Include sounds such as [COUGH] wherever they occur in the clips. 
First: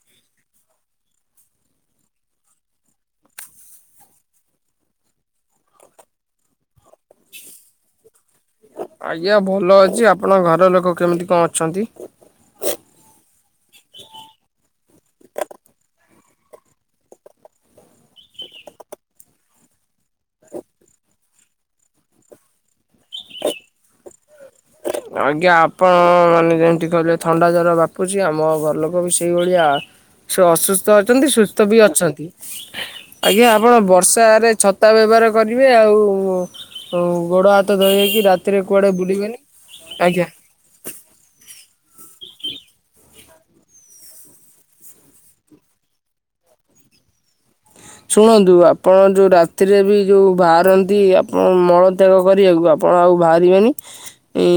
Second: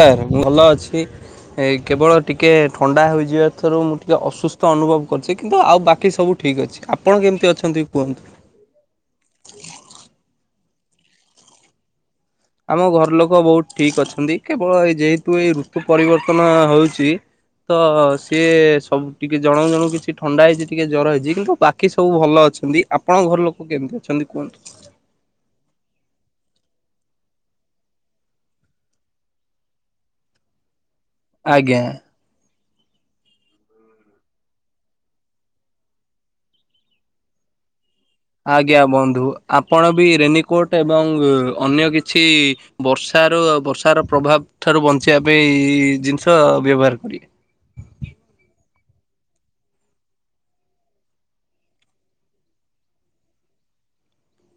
[UNINTELLIGIBLE] ଭଲ ଅଛି। ଏ କେବଳ ଟିକିଏ ଥଣ୍ଡା ହୋଇଯିବା ଥିରୁ ମୁଁ ଟିକିଏ ଅସୁସ୍ଥ ଅନୁଭବ କରିଛି କିନ୍ତୁ ଆଉ ବାକି ସବୁ ଠିକ୍ ଅଛି ଆପଣ କେମିତି ଅଛନ୍ତି କୁହନ୍ତୁ? ଆଜ୍ଞା ଭଲ ଅଛି ଆପଣଙ୍କ ଘର ଲୋକ କେମିତି କଣ ଅଛନ୍ତି? ଆମ ଘର ଲୋକ ବହୁତ ଠିକ ଅଛନ୍ତି କେବଳ ଏଇ ଯେହେତୁ ଏଇ ଋତୁ ପରିବର୍ତ୍ତନ ହଉଛି ତ ସିଏ ସବୁ ଟିକେ ଜଣ ଜଣୁ କିଛି ଥଣ୍ଡା ହେଇଛି ଟିକେ ଜର ହେଇଛି କିନ୍ତୁ ବାକି ସବୁ ଭଲ ଅଛନ୍ତି। ଆପଣଙ୍କ ଘର ଲୋକ କେମିତି ଅଛନ୍ତି କୁହନ୍ତୁ? ଆଜ୍ଞା ଆପଣ ମାନେ ଯେମିତି କହିଲେ ଥଣ୍ଡା ଜର ବାପୁଛି ଆମ ଘରଲୋକ ବି ସେଇଭଳିଆ ସେ ଅସୁସ୍ଥ ଅଛନ୍ତି ସୁସ୍ଥ ବି ଆଜ୍ଞା ଅଛନ୍ତି। ଆଜ୍ଞା ଆପଣ ବର୍ଷାରେ ଛତା ବ୍ୟବହାର କରିବେ ଆଉ ତ ଆଉ ଗୋଡ ହାତ ଧୋଇ ହୋଇକି ଆଜ୍ଞା ବନ୍ଧୁ ଆପଣ ବି ରେନି କୋଟ ଏବଂ ଅନ୍ୟ କିଛି ବର୍ଷାରୁ ବର୍ଷାର ପ୍ରଭାବ ଠାରୁ ବଞ୍ଚିବା ପାଇଁ ଜିନିଷ ବ୍ୟବହାର କରିବି। ଶୁଣନ୍ତୁ ଆପଣ ଯୋଉ ରାତିରେ ବି ଯୋଉ ବାହାରନ୍ତି ଆପଣ ମଳତ୍ୟାଗ କରିବାକୁ ଆପ ଆପଣ ଆଉ ବାହାରିବେନି ଇ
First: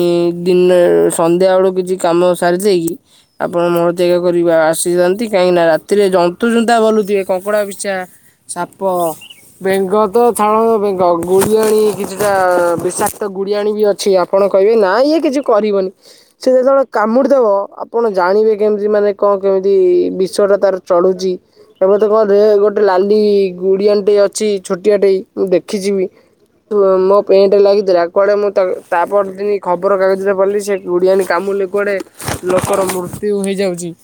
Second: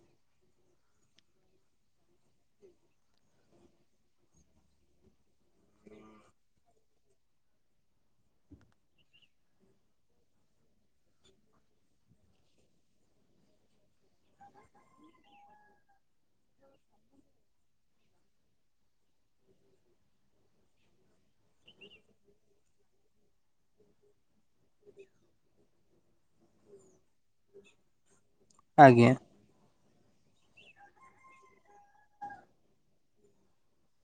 ଦିନ ସନ୍ଧ୍ୟାବେଳକୁ କିଛି କାମ ସାରି ଦେଇକି ଆପଣ ମଳତ୍ୟାଗ କରିବା ଆସିଥାନ୍ତି କାହିଁକିନା ରାତିରେ ଜନ୍ତୁ ଜୁନ୍ତା ଭଲୁଥିବେ କଙ୍କଡ଼ା ପିଛା ସାପ ବେଙ୍ଗ ତ ଛାଳ ବେଙ୍ଗ ଗୁଡ଼ିଆଣି କିଛିଟା ବିଷାକ୍ତ ଗୁଡ଼ିଆଣି ବି ଅଛି ଆ କଣ କହିବେ ନା ଇଏ କିଛି କରିବନି। ସେ ଯେତେବେଳେ କାମୁଡି ଦବ ଆପଣ ଜାଣିବେ କେମିତି ମାନେ କଣ କେମିତି ବିଶଟା ତାର ଚଳୁଛି। ଏ ମତେ କହେ [UNINTELLIGIBLE] ଗୋଟେ ଲାଲ ଇ ଗୁଡିଆନଟେ ଅଛି ଛୋଟିଆ ଟେ ମୁଁ ଦେଖିଛିିବି। ମୋ ପେଣ୍ଟରେ ଲାଗିଥିଲା କୁଆଡେ ମୁଁ ତା ଆଜ୍ଞା ତାପରି ଦିନ ଖବରକାଗଜରେ ପଡ଼ିଲି ସେ ଓଡ଼ିଆଣି କାମୁଲି କୁଆଡ଼େ ଲୋକର ମୃତ୍ୟୁ ହୋଇଯାଉଛି।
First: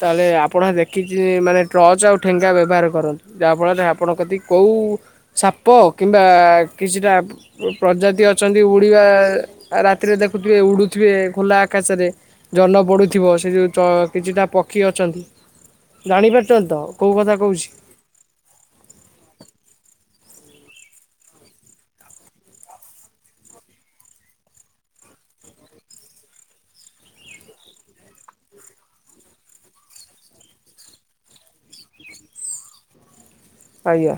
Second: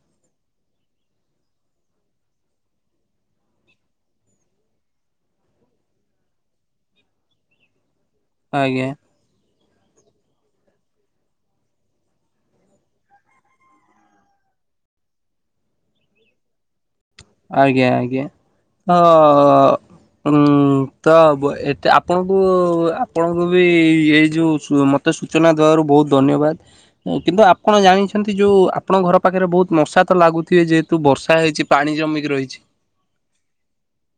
ତାହେଲେ ଆପଣ ଦେଖିଛି ମାନେ ଟର୍ଚ ଆଉ ଠେଙ୍ଗା ବ୍ୟବହାର କରନ୍ତୁ। ଯାହାଫଳରେ ଆପଣ କତିକି କୋଉଁ ସାପ କିମ୍ବା କିଛିଟା ପ୍ରଜାତି ଅଛନ୍ତି ଆଜ୍ଞା ଉଡ଼ିବା ରାତିରେ ଦେଖୁଥିବେ ଉଡ଼ୁଥିବେ ଖୋଲା ଆକାଶରେ। ଜନ ପଡ଼ୁଥିବ ସେ ଯେଉ କିଛିଟା ପକ୍ଷୀ ଅଛନ୍ତି ଜାଣିପାରୁଛନ୍ତି ତ। କୋଉ କଥା କହୁଛି ଆଜ୍ଞା ଆଜ୍ଞା ଆେ ଉଁ ତ ଏତେ ଆପଣଙ୍କୁ ଆପଣଙ୍କୁ ବି ଏଇ ଯୋଉ ତ ସୂଚନା ଦେବାରୁ ବହୁତ ଧନ୍ୟବାଦ। କିନ୍ତୁ ଆପଣ ଜାଣିଛନ୍ତି ଯୋଉ ଆପଣଙ୍କ ଘର ପାଖରେ ବହୁତ ମଶା ତ ଲାଗୁଥିବେ ଯେହେତୁ ବର୍ଷା ହେଇଛି ପାଣି ଜମିକି ରହିଛି ଆଜ୍ଞା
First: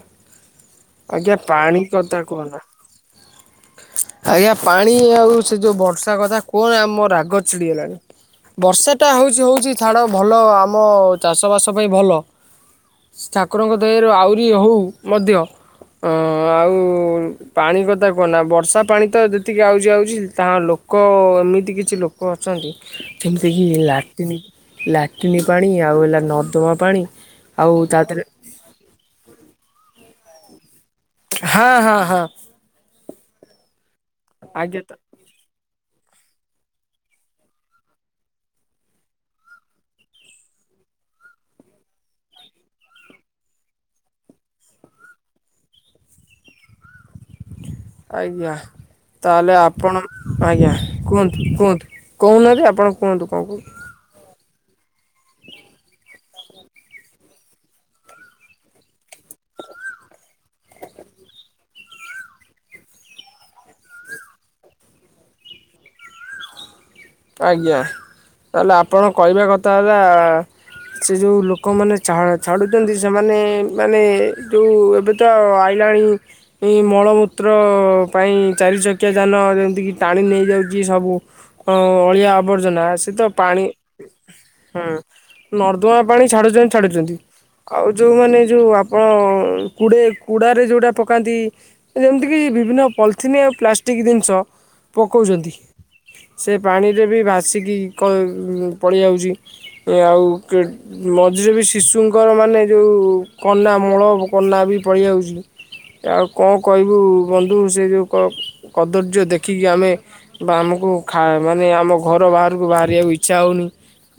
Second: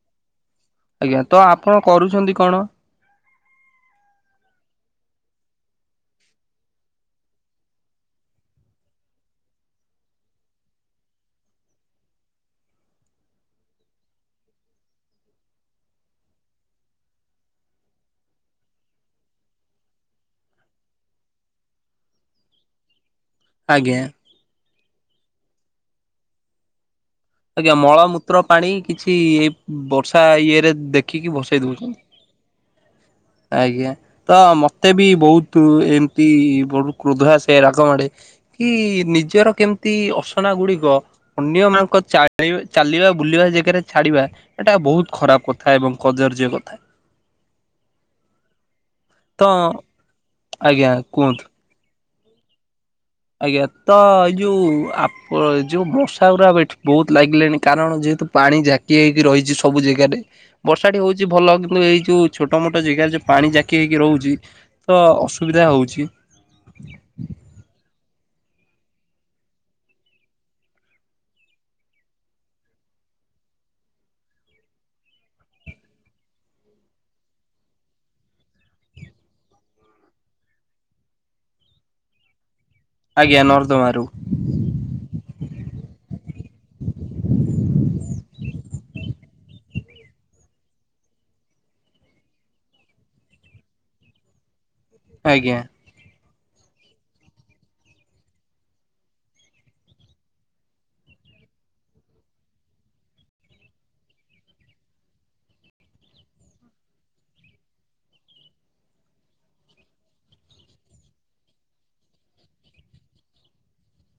ଆଜ୍ଞା ତ ଆପଣ ପାଣି କଥା କରୁଛନ୍ତି କୁହନା। କଣ। [INAUDIBLE] ଆଜ୍ଞା ପାଣି ଆଉ ସେ ଯୋଉ ବର୍ଷା କଥା କୁହନ ଆମ ରାଗ ଚିଡିଗଲାଣି। ବର୍ଷା ଟା ହଉଛି ହଉଛି ଛାଡ ଭଲ ଆମ ଚାଷ ବାସ ପାଇଁ ଭଲ। ଠାକୁରଙ୍କ ଦୟାରୁ ଆହୁରି ହଉ ମଧ୍ୟ। ହଁ ଆଉ ପାଣି କଥା କୁହନା ବର୍ଷା ପାଣି ତ ଯେତିକି ଆଉଛି ଆଉଛି ତାହା ଲୋକ ଲୋକ ଏମିତି କିଛି ଲୋକ ଅଛନ୍ତି। ଯେମିତିକି ଆଜ୍ଞା ଲାଟିନ ଲାଟିନ ପାଣି ଆଉ ହେଲା ନର୍ଦ୍ଦମା ପାଣି। ଆଜ୍ଞା ଆଉ ତା ଦେହରେ ମଳମୂତ୍ର ପାଣି କିଛି ଏଇ ବର୍ଷା ଇଏ ରେ ଦେଖ ହଁ ହଁ ହଁ। ଆଜ୍ଞା ତ ଆଜ୍ଞା ମତେ ତ ବି ବହୁତ ଏମିତି ବ କ୍ରୋଧା ଆସେ ରାଗ ମାଡେ। କି ନିଜର କେମିତି ଅସନା ଗୁଡିକ ଅନ୍ୟ ମାନଙ୍କ ଚା ଚାଲିବା ବୁଲିବା ଜାଗାରେ ଛାଡିବା ଏଟା ବହୁତ ଖରାପ କଥା ଏବଂ କଦର୍ଯ୍ୟ କଥା। ଆଜ୍ଞା ତ ତାହେଲେ ଆପଣ ଆଜ୍ଞା କୁହନ୍ତୁ କୁହନ୍ତୁ। କହୁନାହାନ୍ତି ଆପଣ। କୁହନ୍ତୁ କଣ କହୁ ଆଜ୍ଞା। ତ ଏଇ ଯୋଉ ଆପ ଯୋଉ ମଶା ଗୁଡ଼ା ଏଠି ବହୁତ ଲାଗିଲେଣି କାରଣ ଯେହେତୁ ପାଣି ଜାକି ହୋଇକି ରହିଛି ସବୁ ଜାଗାରେ। ବର୍ଷାଟି ହେଉଛି ଭଲ କିନ୍ତୁ ଏଇ ଯେଉଁ ଛୋଟମୋଟ ଜାଗାରେ ଯେଉଁ ପାଣି ଜାକି ହେଇକି ରହୁଛି। ତ ଅସୁବିଧା ହଉଛି। ଆଜ୍ଞା ତା ହେଲେ ଆପଣ କହିବା କଥା ହେଲା ସେ ଯେଉ ଲୋକମାନେ ଛାଡ଼ୁଛନ୍ତି ସେମାନେ ମାନେ ଯେଉ ଏବେ ତ ଆଇଲାଣି ଏ ମଳମୂତ୍ର ପାଇଁ ଚାରି ଚକିଆ ଯାନ ଯେମିତିକି ଟାଣି ନେଇଯାଉଛି ସବୁ ହଁ ଅଳିଆ ଆବର୍ଜନା ସେ ତ ଆଜ୍ଞା ପାଣି ନର୍ଦ୍ଦମାରୁ ହଁ ନର୍ଦ୍ଦମା ପାଣି ଛାଡୁଛନ୍ତି ଛାଡୁଛନ୍ତି ଆଉ ଯେଉଁମାନେ ଯେଉଁ ଆପଣ କୁଡ଼େ କୁଡ଼ାରେ ଯେଉଟା ପକାନ୍ତି ଯେମିତିକି ବିଭିନ୍ନ ପଲିଥିନ ଆଉ ପ୍ଲାଷ୍ଟିକ ଜିନିଷ ପକଉଛନ୍ତି। ଆଜ୍ଞା ସେ ପାଣିରେ ବି ଭାସିକି ପଳିଆଉଛି ଆଉ ମଝିରେ ବି ଶିଶୁଙ୍କର ମାନେ ଯେଉ କନା ମଳ କନା ବି ପଳିଆଉଛି ଆଉ କଣ କହିବୁ ବନ୍ଧୁ ସେ ଯୋଉ କଦର୍ଯ୍ୟ ଦେଖିକି ଆମେ ବା ଆମକୁ ଖା ମାନେ ଆମ ଘର ବାହାରକୁ ବାହାରିବାକୁ ଇଚ୍ଛା ହେଉନି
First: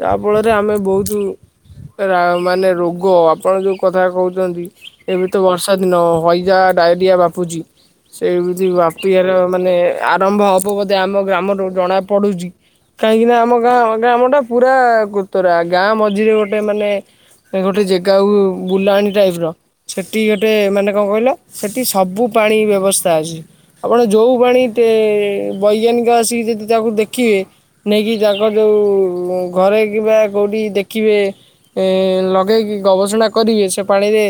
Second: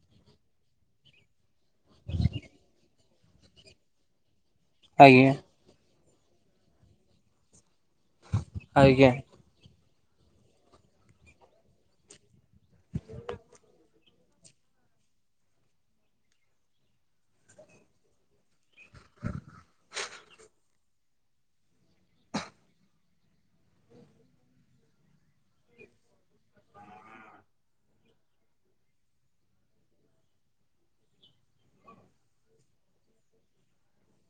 ଯାହାଫଳରେ ଆମେ ବହୁତ ମାନେ ରୋଗ ଆପଣ ଯୋଉ କଥା କହୁଛନ୍ତି। ଏବେ ଆଜ୍ଞା ତ ବର୍ଷା ଦିନ ହଇଜା ଡାଇରିଆ ବାପୁଛି ସେମିତି ଆଜ୍ଞା ବ୍ୟାପିବାର ମାନେ ଆରମ୍ଭ ହବ ବୋଧେ ଆମ ଗ୍ରାମରୁ ଜଣା ପଡୁଛି। କାହିଁକି ନା ଆମ ଗାଁ [UNINTELLIGIBLE] ପୁରା କୁତରା ଗାଁ ମଝିରେ ଗୋଟେ ମାନେ ଗୋଟେ ଜେକାବୁ ବୁଲାଣୀ ଟାଇପ ର ସେଠି ଗୋଟେ ମାନେ କଣ କହିଲ ସେଠି ସବୁ ପାଣି ବ୍ୟବସ୍ଥା ଅଛି। ଆପଣ ଯେଉ ପାଣି ବୈଜ୍ଞାନିକ ଆସିକି ଦେଖି ତାକୁ ଦେଖିବେ ନେଇକି ତାଙ୍କ ଯୋଉ ଘରେ କିବା କୋଉଠି ଦେଖିବେ ଏ ଲଗେଇକି ଗବେଷଣା କରିବେ ସେ ପାଣିରେ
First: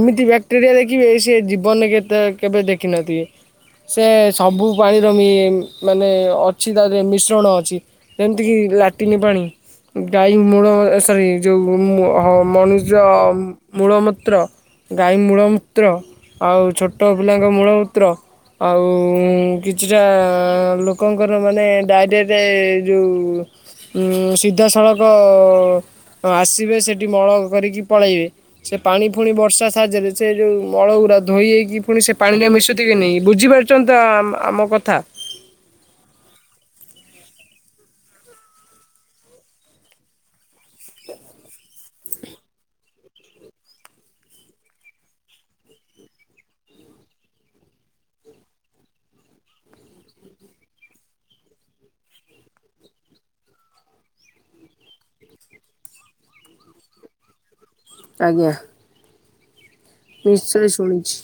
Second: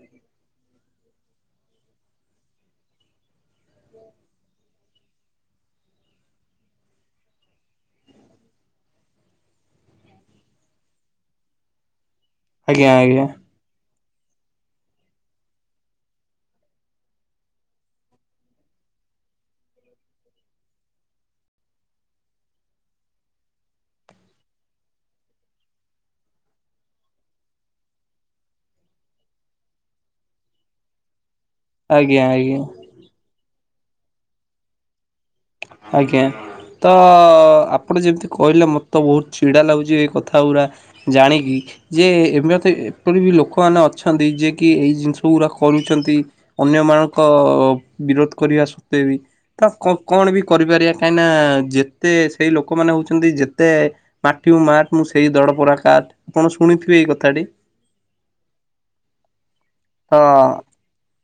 ଏମିତି ବ୍ୟାକ୍ଟେରିଆ ଦେ କିଏ ସେ ଜୀବନରେ କେତେ କେବେ ଦେଖିନଥିବେ। ସେ ସବୁ ପାଣିର ବି ଏମ୍ ମାନେ ଅଛି ତାରେ ମିଶ୍ରଣ ଅଛି। ଯେମିତି କି ଲାଟିନି ପାଣି। ଗାଈ ମୂଳ ସରି ଯୋଉ ମୁ ଆଜ୍ଞା ଆଜ୍ଞା ମନୁଷ୍ୟ ଆଜ୍ଞା ମୂଳମୂତ୍ର, ଗାଈ ମୂଳମୂତ୍ର ଆଉ ଛୋଟ ପିଲାଙ୍କ ମୂଳମୂତ୍ର ଆଉ କିଛିଟା ଲୋକ ଙ୍କର ମାନେ ଡାଇରେକ୍ଟ ଯୋଉ ଉଁ ସିଧାସଳଖ ଆସିବେ ସେଠି ମଳ କରିକି ପଳେଇବେ। ସେ ପାଣି ପୁଣି ବର୍ଷା ସାହାଯ୍ୟରେ ସେ ଯୋଉ ମଳ ଗୁରା ଧୋଇ ହେଇ କି ପୁଣି ସେ ଆଜ୍ଞା ପାଣିରେ ଆଜ୍ଞା। ମିଶୁଚି କି ନାହିଁ। ବୁଝିପାରୁଛନ୍ତି ତ ଆ ଆମ କଥା? ଆଜ୍ଞା। ତ ଆପଣ ଯେମିତି କହିଲେ ମୋତେ ବହୁତ ଚିଡ଼ା ଲାଗୁଚି ଏ କଥା ଗୁରା। ଜାଣିକି ଯେ ଏମିତି ଏପରି ବି ଲୋକମାନେ ଅଛନ୍ତି ଯିଏକି ଏଇ ଜିନିଷ ଗୁରା କରୁଛନ୍ତି। ଅନ୍ୟ ମାନଙ୍କ ବିରୋଧ କରିବା ସତ୍ୱେ ବି। ତା କ କଣ ବି କରିପାରିବା କାହିଁକିନା ଯେତେ ସେଇ ଲୋକମାନେ ହେଉଛନ୍ତି ଯେତେ ମାଠିବୁ ମାଠ ମୁଁ ସେଇ ଦର ପଡା କାଠ। ଆପଣ ଶୁଣିଥିବେ ଏଇ କଥାଟି। ଆଜ୍ଞା। ତ ନିଶ୍ଚୟ ଶୁଣିଛି।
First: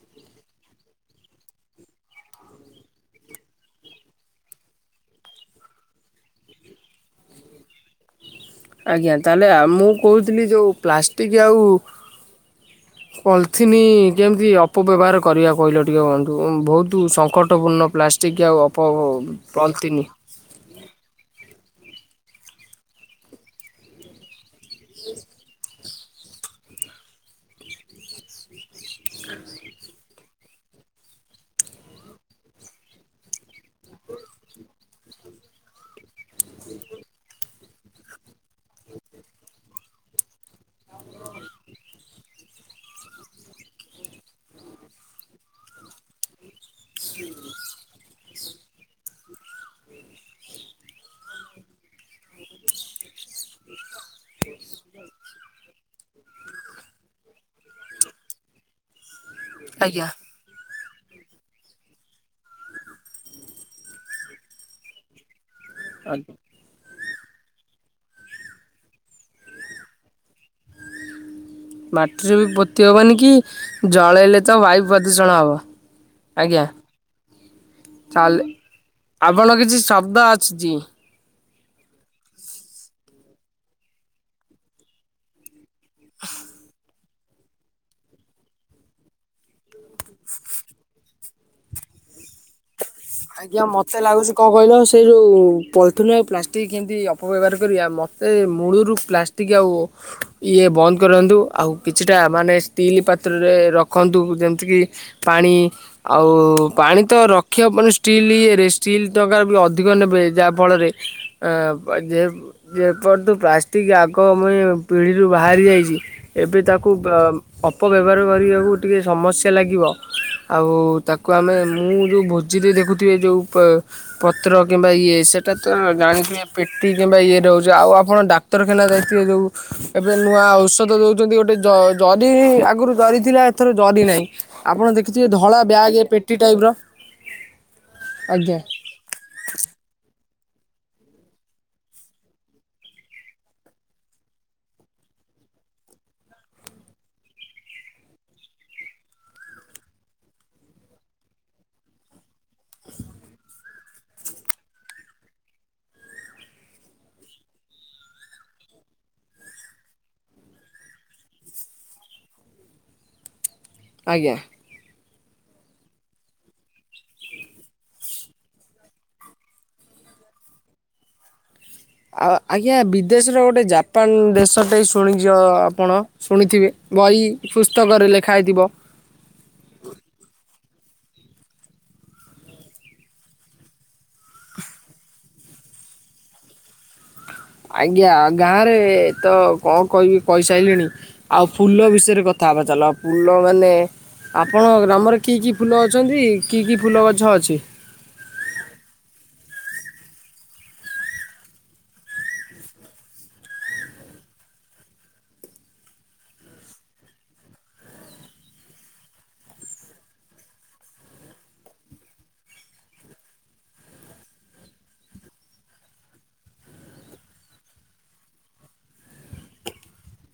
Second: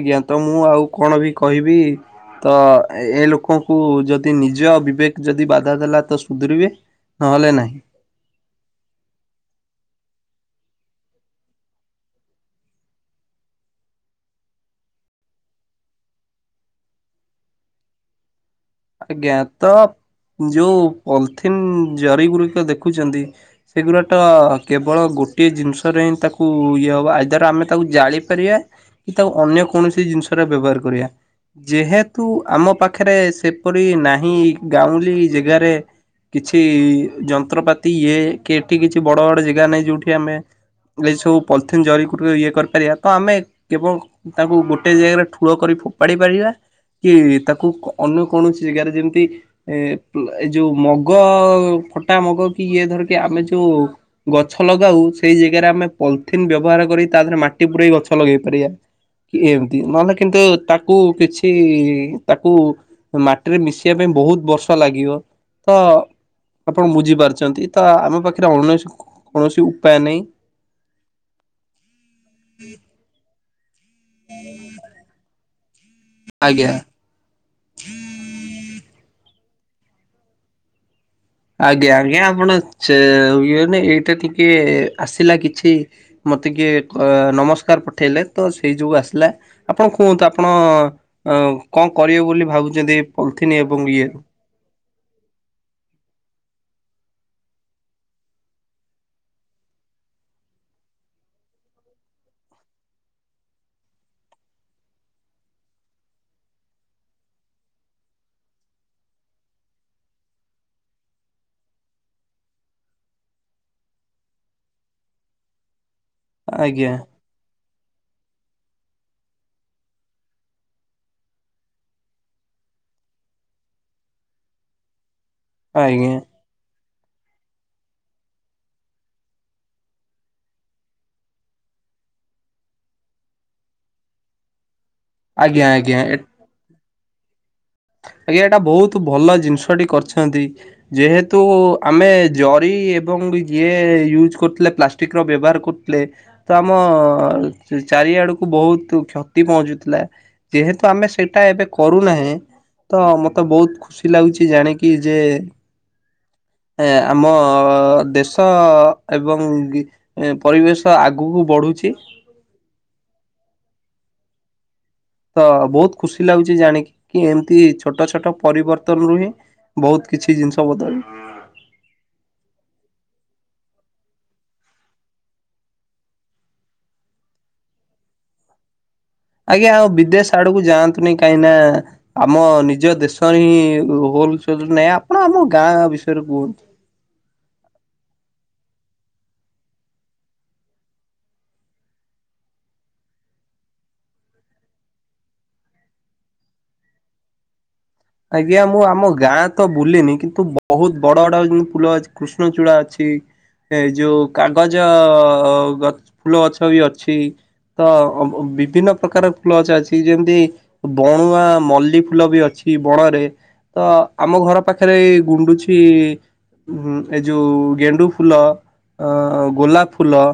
ଆଜ୍ଞା ତ ମୁଁ ଆଉ କଣ ବି କହିବି। ତ ଏ ଲୋକଙ୍କୁ ଯଦି ନିଜ ବିବେକ୍ ଯଦି ବାଧା ଦେଲା ତ ସୁଧୁରିବେ। ନହେଲେ ନାହିଁ। ଆଜ୍ଞା। ତାହେଲେ ଆ ମୁଁ କହୁଥିଲି ଯୋଉ ପ୍ଲାଷ୍ଟିକ୍ ଆଉ ପଲିଥିନ୍ ଯେମିତି ଅପବ୍ୟବହାର କରିବା କହିଲ ଟିକେ ବନ୍ଧୁ। ବହୁତ ସଙ୍କଟପୂର୍ଣ୍ଣ ପ୍ଲାଷ୍ ଷ୍ଟିକ୍ ଆଉ ଅପ ଭୋ ଆଜ୍ଞା ତ ପଲଥିନି। ଯୋଉ ପଲିଥିନ୍ ଜରି ଗୁରିକ ଦେଖୁଛନ୍ତି ସେଗୁରା ଟ କେବଳ ଗୋଟିଏ ଜିନିଷରେ ହିଁ ତାକୁ ଇଏ ହବ। ଆଇଦର୍ ଆମେ ତାକୁ ଜାଳିପାରିବା ତାକୁ ଅନ୍ୟ କୌଣସି ଜିନିଷ ରେ ବ୍ୟବହାର କରିବା। ଯେହେତୁ ଆମ ପାଖରେ ସେ ଏପରି ନାହିଁ ଗାଉଁଲି ଜାଗାରେ କିଛି ଯନ୍ତ୍ରପାତି ଇଏ କି ଏଠି କିଛି ବଡ ବଡ ଜାଗା ନାହିଁ ଯୋଉଠି ଆମେ ଏ ସବୁ ପଲିଥିନ୍ ଜରିି କୁ ଇଏ କରିପାରିବା। ତ ଆମେ କେବଳ ତାକୁ ଗୋଟେ ଜାଗାରେ ଠୁଳ କରି ଫୋପାଡ଼ି ପାରିବା। କି ତାକୁ ଅନୁ କୌଣସି ଜାଗାରେ ଯେମିତି ଏ ଏ ଯୋଉ ମଗ ଫଟା ମଗ କି ଇଏ ଧର କିି ଆମେ ଯୋଉ ଗଛ ଲଗାଉ, ସେଇ ଜାଗାରେ ଆମେ ପଲିଥିନ୍ ବ୍ୟବହାର କରି ତା ଦେହରେ ମାଟି ପୁରାଇ ଗଛ ଲଗେଇ ପାରିବା। କି ଏମତି। ଆଜ୍ଞା। ମାନେ କିନ୍ତୁ ତାକୁ କିଛି ତାକୁ ମାଟିରେ ମିଶିବା ପାଇଁ ବହୁତ ବର୍ଷ ଲାଗିବ। ତ [UNINTELLIGIBLE] ଆପଣ ବୁଝିପାରୁଛନ୍ତି। ତ ଆମ ପାଖରେ ଅଣ କୌଣସି ଉପାୟ ନାହିଁ। ମାଟି ରେ ବି ପୋତି ହବନି କି ଜଳେଇଲେ ତ ବାୟୁ ପ୍ରଦୂଷଣ ହବ। ଆଜ୍ଞା। ତାହଲେ ଆପଣଙ୍କ କିଛି ଶବ୍ଦ ଆସୁଚି। ଆଜ୍ଞା। ଆଜ୍ଞା ଆପଣ ଚେ ଇଏ ନେ ଏଇଟା ଟିକେ ଆସିଲା କିଛି ମୋତେ କିଏ ଅ ନମସ୍କାର ପଠେଇଲେ ତ ସେଇ ଯୋଗୁ ଆସିଲା। ଆପଣ କୁହନ୍ତୁ ଆପଣ ଅ କଣ କରିବେ ବୋଲି ଭାବୁଚନ୍ତି। ଆଜ୍ଞା ମତେ ଲାଗୁଚି କଣ କହିଲ ସେଇ ଯୋଉ ପଲିଥିନ୍ ଆଉ ପ୍ଲାଷ୍ଟିକ୍ କେମିତି ଅପବ୍ୟବହାର କରିବା ମୋତେ ମୂଳରୁ ପ୍ଲାଷ୍ ଷ୍ଟିକ୍ ଆଉ ଇଏ ବନ୍ଦ କରନ୍ତୁ। ଆଉ କିଛିଟା ମାନେ ଷ୍ଟିଲ୍ ପାତ୍ରରେ ରଖନ୍ତୁ। ଯେମିତି କିି ପାଣି ଆଉ ପାଣି ତ ରଖି ହବନି ଷ୍ଟିଲ୍ ଇଏରେ ଷ୍ଟିଲ୍ ଟଙ୍କା ବି ଅଧିକ ନେବେ ଯାହା ଫଳରେ [UNINTELLIGIBLE] ଦେଖନ୍ତୁ ପ୍ଲାଷ୍ଟିକ୍ ଆଗ ମୁଇ ପିଢ଼ିରୁ ବାହାରି ଯାଇଛି ଏବେ ତାକୁ ଆଜ୍ଞା ଅପବ୍ୟବହାର କରିବାକୁ ଟିକେ ସମସ୍ୟା ଲାଗିବ। ଆଉ ତାକୁ ଆମେ ମୁଁ ଯୋଉ ଭୋଜିରେ ଦେଖୁ ଥିବେ ଯୋଉ ପତ୍ର କିମ୍ବା ଇଏ ସେଇଟା ତ ଆଜ୍ଞା ଜାଣିଥିବେ ପେଟି କିମ୍ବା ଇଏ ରହୁଛି ଆଉ ଆପଣ ଡାକ୍ତରଖାନା ଯାଇଥିବେ ଯେଉଁ ଏବେ ନୂଆ ଔଷଧ ଦେଉଛନ୍ତି ଗୋଟେ ଜରି ଆଗରୁ ଜରି ଥିଲା ଏଥର ଜରି ନାହିଁ ଆପଣ ଦେଖିଥିବେ ଧଳା ଆଜ୍ଞା ବ୍ୟାଗ୍ ଆଜ୍ଞା ଏ ପେଟି ଟାଇପ ର ଆଜ୍ଞା ଏଇଟା ବୋହୁତ ଭଲ ଜିନିଷଟି କରିଛନ୍ତି। ଯେହେତୁ ଆମେ ଜରି ଏବଂ ଯିଏ ୟୁଜ କରୁଥିଲେ ପ୍ଲାଷ୍ଟିକ ଷ୍ଟିକ୍ ର ବ୍ୟବହାର କରୁଥିଲେ। ତ ଆମ ଚାରିଆଡକୁ ବୋହୁତ କ୍ଷତି ପହଞ୍ଚୁଥିଲା। ଯେହେତୁ ଆମେ ସେଟା ଏବେ କରୁନାହେଁ। ତ ମତେ ବହୁତ ଖୁସି ଲାଗୁଛି ଜାଣିକି ଯେ ଏ ଆମ ଦେଶ ଏବଂ ଗି ଏ ପରିବେଶ ଆଗକୁ ବଢୁଛି। ଆଜ୍ଞା। ତ ବହୁତ ଖୁସି ଲାଗୁଛି ଜାଣିକି କି ଏମିତି ଛୋଟ ଛୋଟ ପରିବର୍ତ୍ତନ ରୁହେଁ। ବହୁତ କିଛି ଜିନିଷ ବଦଳି ଆଉ ଆଜ୍ଞା ବିଦେଶର ଗୋଟେ ଜାପାନ ଦେଶଟେ ଶୁଣିଯ ଆପଣ। ଶୁଣିଥିବେ ବହି ପୁସ୍ତକରେ ଲେଖା ଥିବ। ଆଜ୍ଞା ଆଉ ବିଦେଶ ଆଡକୁ ଯାଆନ୍ତୁନି କାହିଁକ ନା। ଆମ ନିଜ ଦେଶ ହିଁ ହୋଲ [UNINTELLIGIBLE] ଆପଣ ଆମ ଗାଁ ବିଷୟରେ କୁହନ୍ତୁ। ଆଜ୍ଞା ଗାଁ ରେ ତ କଣ କହିବି କହିସାରିଲିଣି। ଆଉ ଫୁଲ ବିଷୟରେ କଥା ହବା ଚାଲ ଫୁଲ ମାନେ ଆପଣ ଗ୍ରାମରେ କି କି ଫୁଲ ଅଛନ୍ତି କି କି ଫୁଲ ଗଛ ଅଛି? ଆଜ୍ଞା ମୁଁ ଆମ ଗାଁ ତ ବୁଲିନି କିନ୍ତୁ ବୋହୁତ ବଡ ବଡ ଫୁଲ ଅଛି କୃଷ୍ଣଚୂଡା ଅଛି। ଏ ଯୋଉ କାଗଜ ଗ ଫୁଲ ଗଛ ବି ଅଛି। ତ ବିଭିନ୍ନ ପ୍ରକାର ଫୁଲ ଗଛ ଅଛି ଯେମତି ବଣୁଆ ମଲ୍ଲି ଫୁଲ ବି ଅଛି। ବଣରେ ତ ଆମ ଘର ପାଖରେଇ ଗୁଣ୍ଡୁଛି ଉଁ ଏ ଯଉ ଗେଣ୍ଡୁ ଫୁଲ ଅ ଗୋଲାପ ଫୁଲ।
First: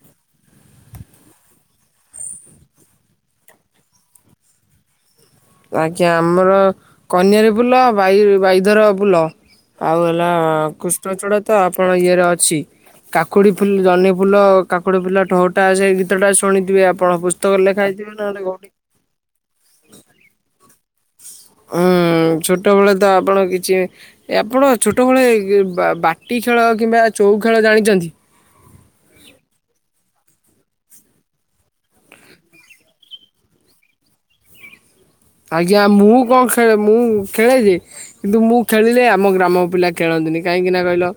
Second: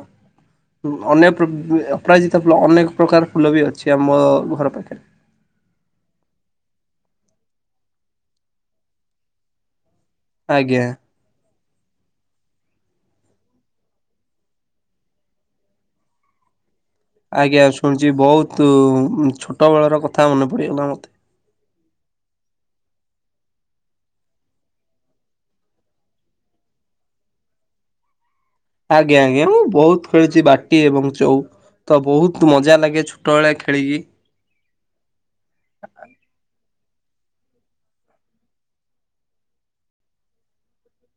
ଅନେ ଅ ଅପରାଜିତ ଫୁଲ ଅନେକ ପ୍ରକାର ଫୁଲ ବି ଅଛି ଆମ ଘର ପାଖରେ। ଆଜ୍ଞା ଆମର କନିଆରି ଫୁଲ ବାଇ ବାଇଧର ଫୁଲ। ଆଉ ହେଲା ଆଜ୍ଞା କୃଷ୍ଣଚୂଡ଼ା ତ ଆପଣ ଇଏରେ ଅଛି। କାକୁଡି ଫୁଲ ଜହ୍ନି ଫୁଲ କାକୁଡି ଫୁଲ ଠୋଟା ସେ ଗୀତଟା ଶୁଣିଥିବେ ଆ ଆଜ୍ଞା ଶୁଣିୁଛି ବୋହୁତ ଛୋଟ ବେଳର କଥା ମନେ ପଡିଗଲା ମତେ। ଉଁ ଛୋଟବେେଳେ ତ ଆପଣ କିଛି ଏ ଆପଣ ଛୋଟବେଳେ ବାଟି ଖେଳ କିମ୍ବା ଚଉ ଖେଳ ଜାଣିଛନ୍ତି? ଆଜ୍ଞା ଆଜ୍ଞା ମୁଁ ବୋହୁତ ଖେଳିଚି ବାଟି ଏବଂ ଆଉ ତ ବୋହୁତ ମଜା ଲାଗେ ଛୋଟବେଳେ ଖେଳିକି। ଆଜ୍ଞା ମୁଁ କଣ ଖେଳେ ମୁଁ ଖେଳେଯେ କିନ୍ତୁ ମୁଁ ଖେଳିଲେ ଆମ ଗ୍ରାମ ପିଲା ଖେଳନ୍ତିନି କାହିଁକିନା କହିଲ?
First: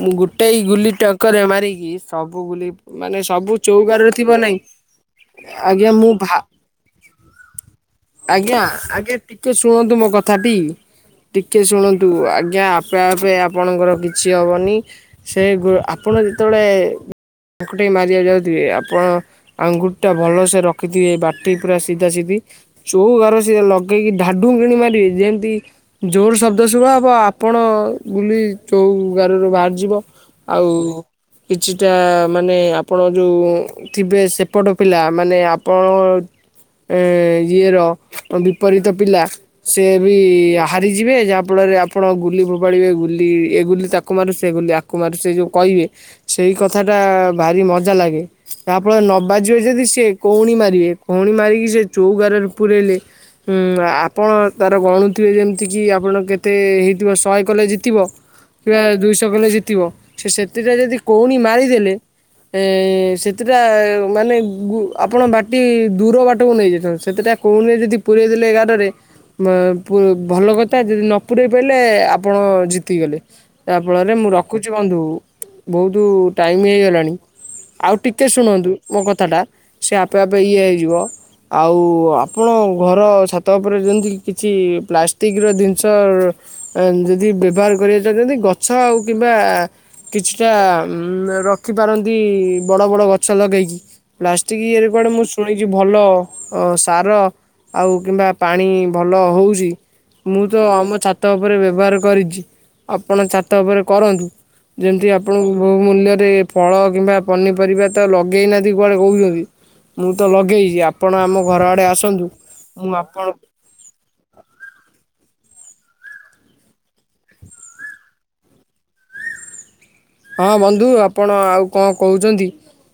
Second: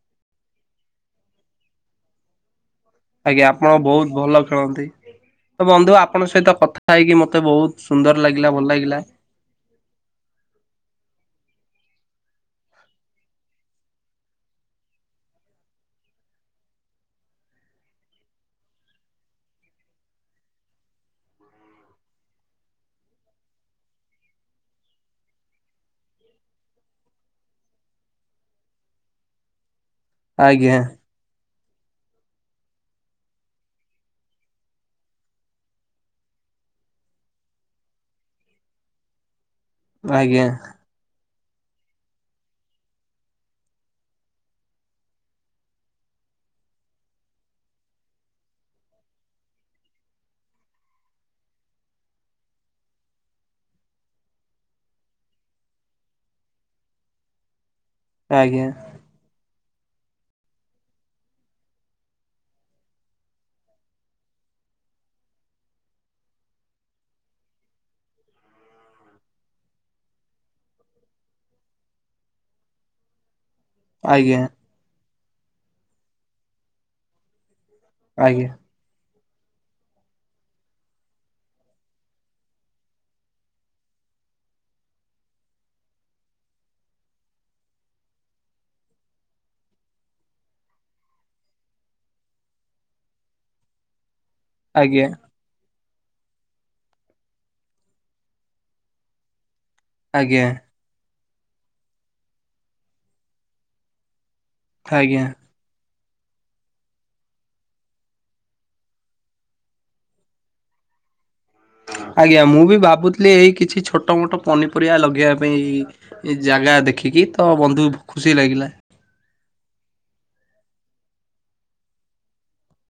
ମୁଁ ଗୋଟେଇ ଗୁଲି ଟଙ୍କରେ ମାରିକି ସବୁ ଗୁଲି ମାନେ ଆଜ୍ଞା ସବୁ ଆପଣ ବହୁତ ଚଉଗାରରେ ଭଲ ଥିବ ଖେଳନ୍ତି। ନାହିଁ ଆଜ୍ଞା ମୁଁ ଭା ଖାଇକି ମତେ ବୋହୂ ଆଜ୍ଞା ଆଜ୍ଞା ଟିକେ ଶୁଣନ୍ତୁ ମୋ କଥାଟି। ଟିକେ ଶୁଣନ୍ତୁ ଆଜ୍ଞା ଆପେ ଆପେ ଆପଣଙ୍କର କିଛି ହବନି। ସେ ଆପଣ ଯେତେବେଳେ ହାକୁଟି ମାରିବାକୁ ଯାଉଥିବେ ଆପଣ ଆଙ୍ଗୁଟି ଟା ଭଲସେ ରଖିଥିବେ ଏ ବାଟି ପୁରା ସିଧା ସି ଚୋଉ ଘର ସି ଲଗେଇକି ଢାଡୁ କିଣି ମାରିବେ ଯେମତି ଜୋର୍ ଶବ୍ଦ ଶୁଭା ହବ ଆପଣ ବୁଲି ଚୋଉ ଗାରରୁ ବାହାରିଯିବ। ଆଉ ଆଜ୍ଞା। କିଛିଟା ମାନେ ଆପଣ ଯୋଉ। ଥିବେ ସେପଟ ପିଲା ମାନେ ଆପଣ ଏ ଇ ଇଏର ବିପରୀତ ପିଲା ସେଏ ଆଜ୍ଞା ବିଆହାଟ୍ ନେଇଯିବେ ଯାହାଫଳରେ ଆପଣ ଗୁଲି ଫୋପାଡ଼ିବେ ଗୁଲି ଏ ଗୁଲି ତାକୁ ମାରୁ ସେ ଗୁଲି ଆକୁ ମାରୁ ସେ ଯୋଉ କହିବେ ସେଇ କଥାଟା ଭାରି ମଜା ଲାଗେ। ତାହା ଫଳରେ ନବାଜିବ ଯଦି ସେ କୋହୁଣି ମାରିବେ କୋହୁଣି ଇମୀମାରିକି ସେ ଯୋଉ ଗାରରେ ପୂୁରଇଲେ ହୁଁ ଆପଣ ତାର ଗଣୁଥିବେ ଯେମିତିକି ଆପଣ କେତେ ହେଇଥିବ ଶହେ କଲେ ଜିତିବ। ଆଜ୍ଞା ପିଲା ଦୁଇଶହ କଲେ ଜିତିବ ସେ ସେଥିଟା ଯଦି କହୁଣୀ ମାରିଦେଲେ ଏ ସେଥିଟା ମାନେ ଗୁ ଆପଣ ବାଟି ଦୂର ବାଟକୁ ନେଇଯାଇଚନ୍ତି। ସେତେଟା [UNINTELLIGIBLE] ଯଦି ପୁରେଇ ଦେଲେ ଏ ଗାରରେ ମଁ ପୁ ଭଲ କଥା ଯଦି ନ ପୁରେଇ ପାଇଲେ ଆପଣ ଜିତିଗଲେ। ତା ଫଳରେ ମୁଁ ଆଜ୍ଞା ରଖୁଚି ବନ୍ଧୁ ବହୁତ ଟାଇମ୍ ହେଇଗଲାଣି। ଆଉ ଟିକେ ଆଜ୍ଞା ଶୁଣନ୍ତୁ ମୋ କଥାଟା ସେ ଆପେ ଆପେ ଇଏ ହେଇଯିବ। ଆଉ ଆପଣ ଘର ଛାତ ଉପରେ ଯେମିତି କିଛି ପ୍ଲାଷ୍ଟିକ ର ଜିନିଷ ଯଦି ବ୍ୟବହାର କରିବା ଜାଣିଚନ୍ତି ଗଛ ଆଉ କିମ୍ବା କିଛିଟା ଉଁ ରଖିପାରନ୍ତି ବଡ ବଡ ଗଛ ଲଗେଇକି। ପ୍ଲାଷ୍ଟିକ ଇଏରେ ଆଜ୍ଞା କୁଆଡେ ମୁଁ ଶୁଣିଚି ଭଲ ଅସ୍ ସାର ଆଉ କିମ୍ବା ପାଣି ଭଲ ହଉଚି। ଆଜ୍ଞା ମୁଁ ଆଜ୍ଞା ତ ଆମ ଛାତ୍ ତ ଉପରେ ବ୍ୟବହାର କରିଚି ଆପଣ ଛାତ ଉପରେ କରନ୍ତୁ। ଯେମିତି ଆଜ୍ଞା। ଆପଣଙ୍କୁ ବହୁ ମୂଲ୍ୟରେ ଫଳ କିମ୍ବା ପନିପରିବା ତ ଲଗେଇନାହାନ୍ତି କୁଆଡେ କହୁଚନ୍ତି। ମୁଁ ତ ଲଗେଇଚି ଆପଣ ଆମ ଆଡେ ଆସନ୍ତୁ ଆଜ୍ଞା, ମୁଁ ବି ଭାବୁଥିଲି ଏଇ କିଛି ଛୋଟ୍ ଛୋଟମୋଟ ପନିପରିବା ଲଗେଇବା ପାଇଁ ଜାଗା ଦେଖିକି ତ ବନ୍ଧୁ ଖୁସି ଲାଗିଲା। ହଁ ବନ୍ଧୁ ଆପଣ ଆଉ କଣ କଉଚନ୍ତି?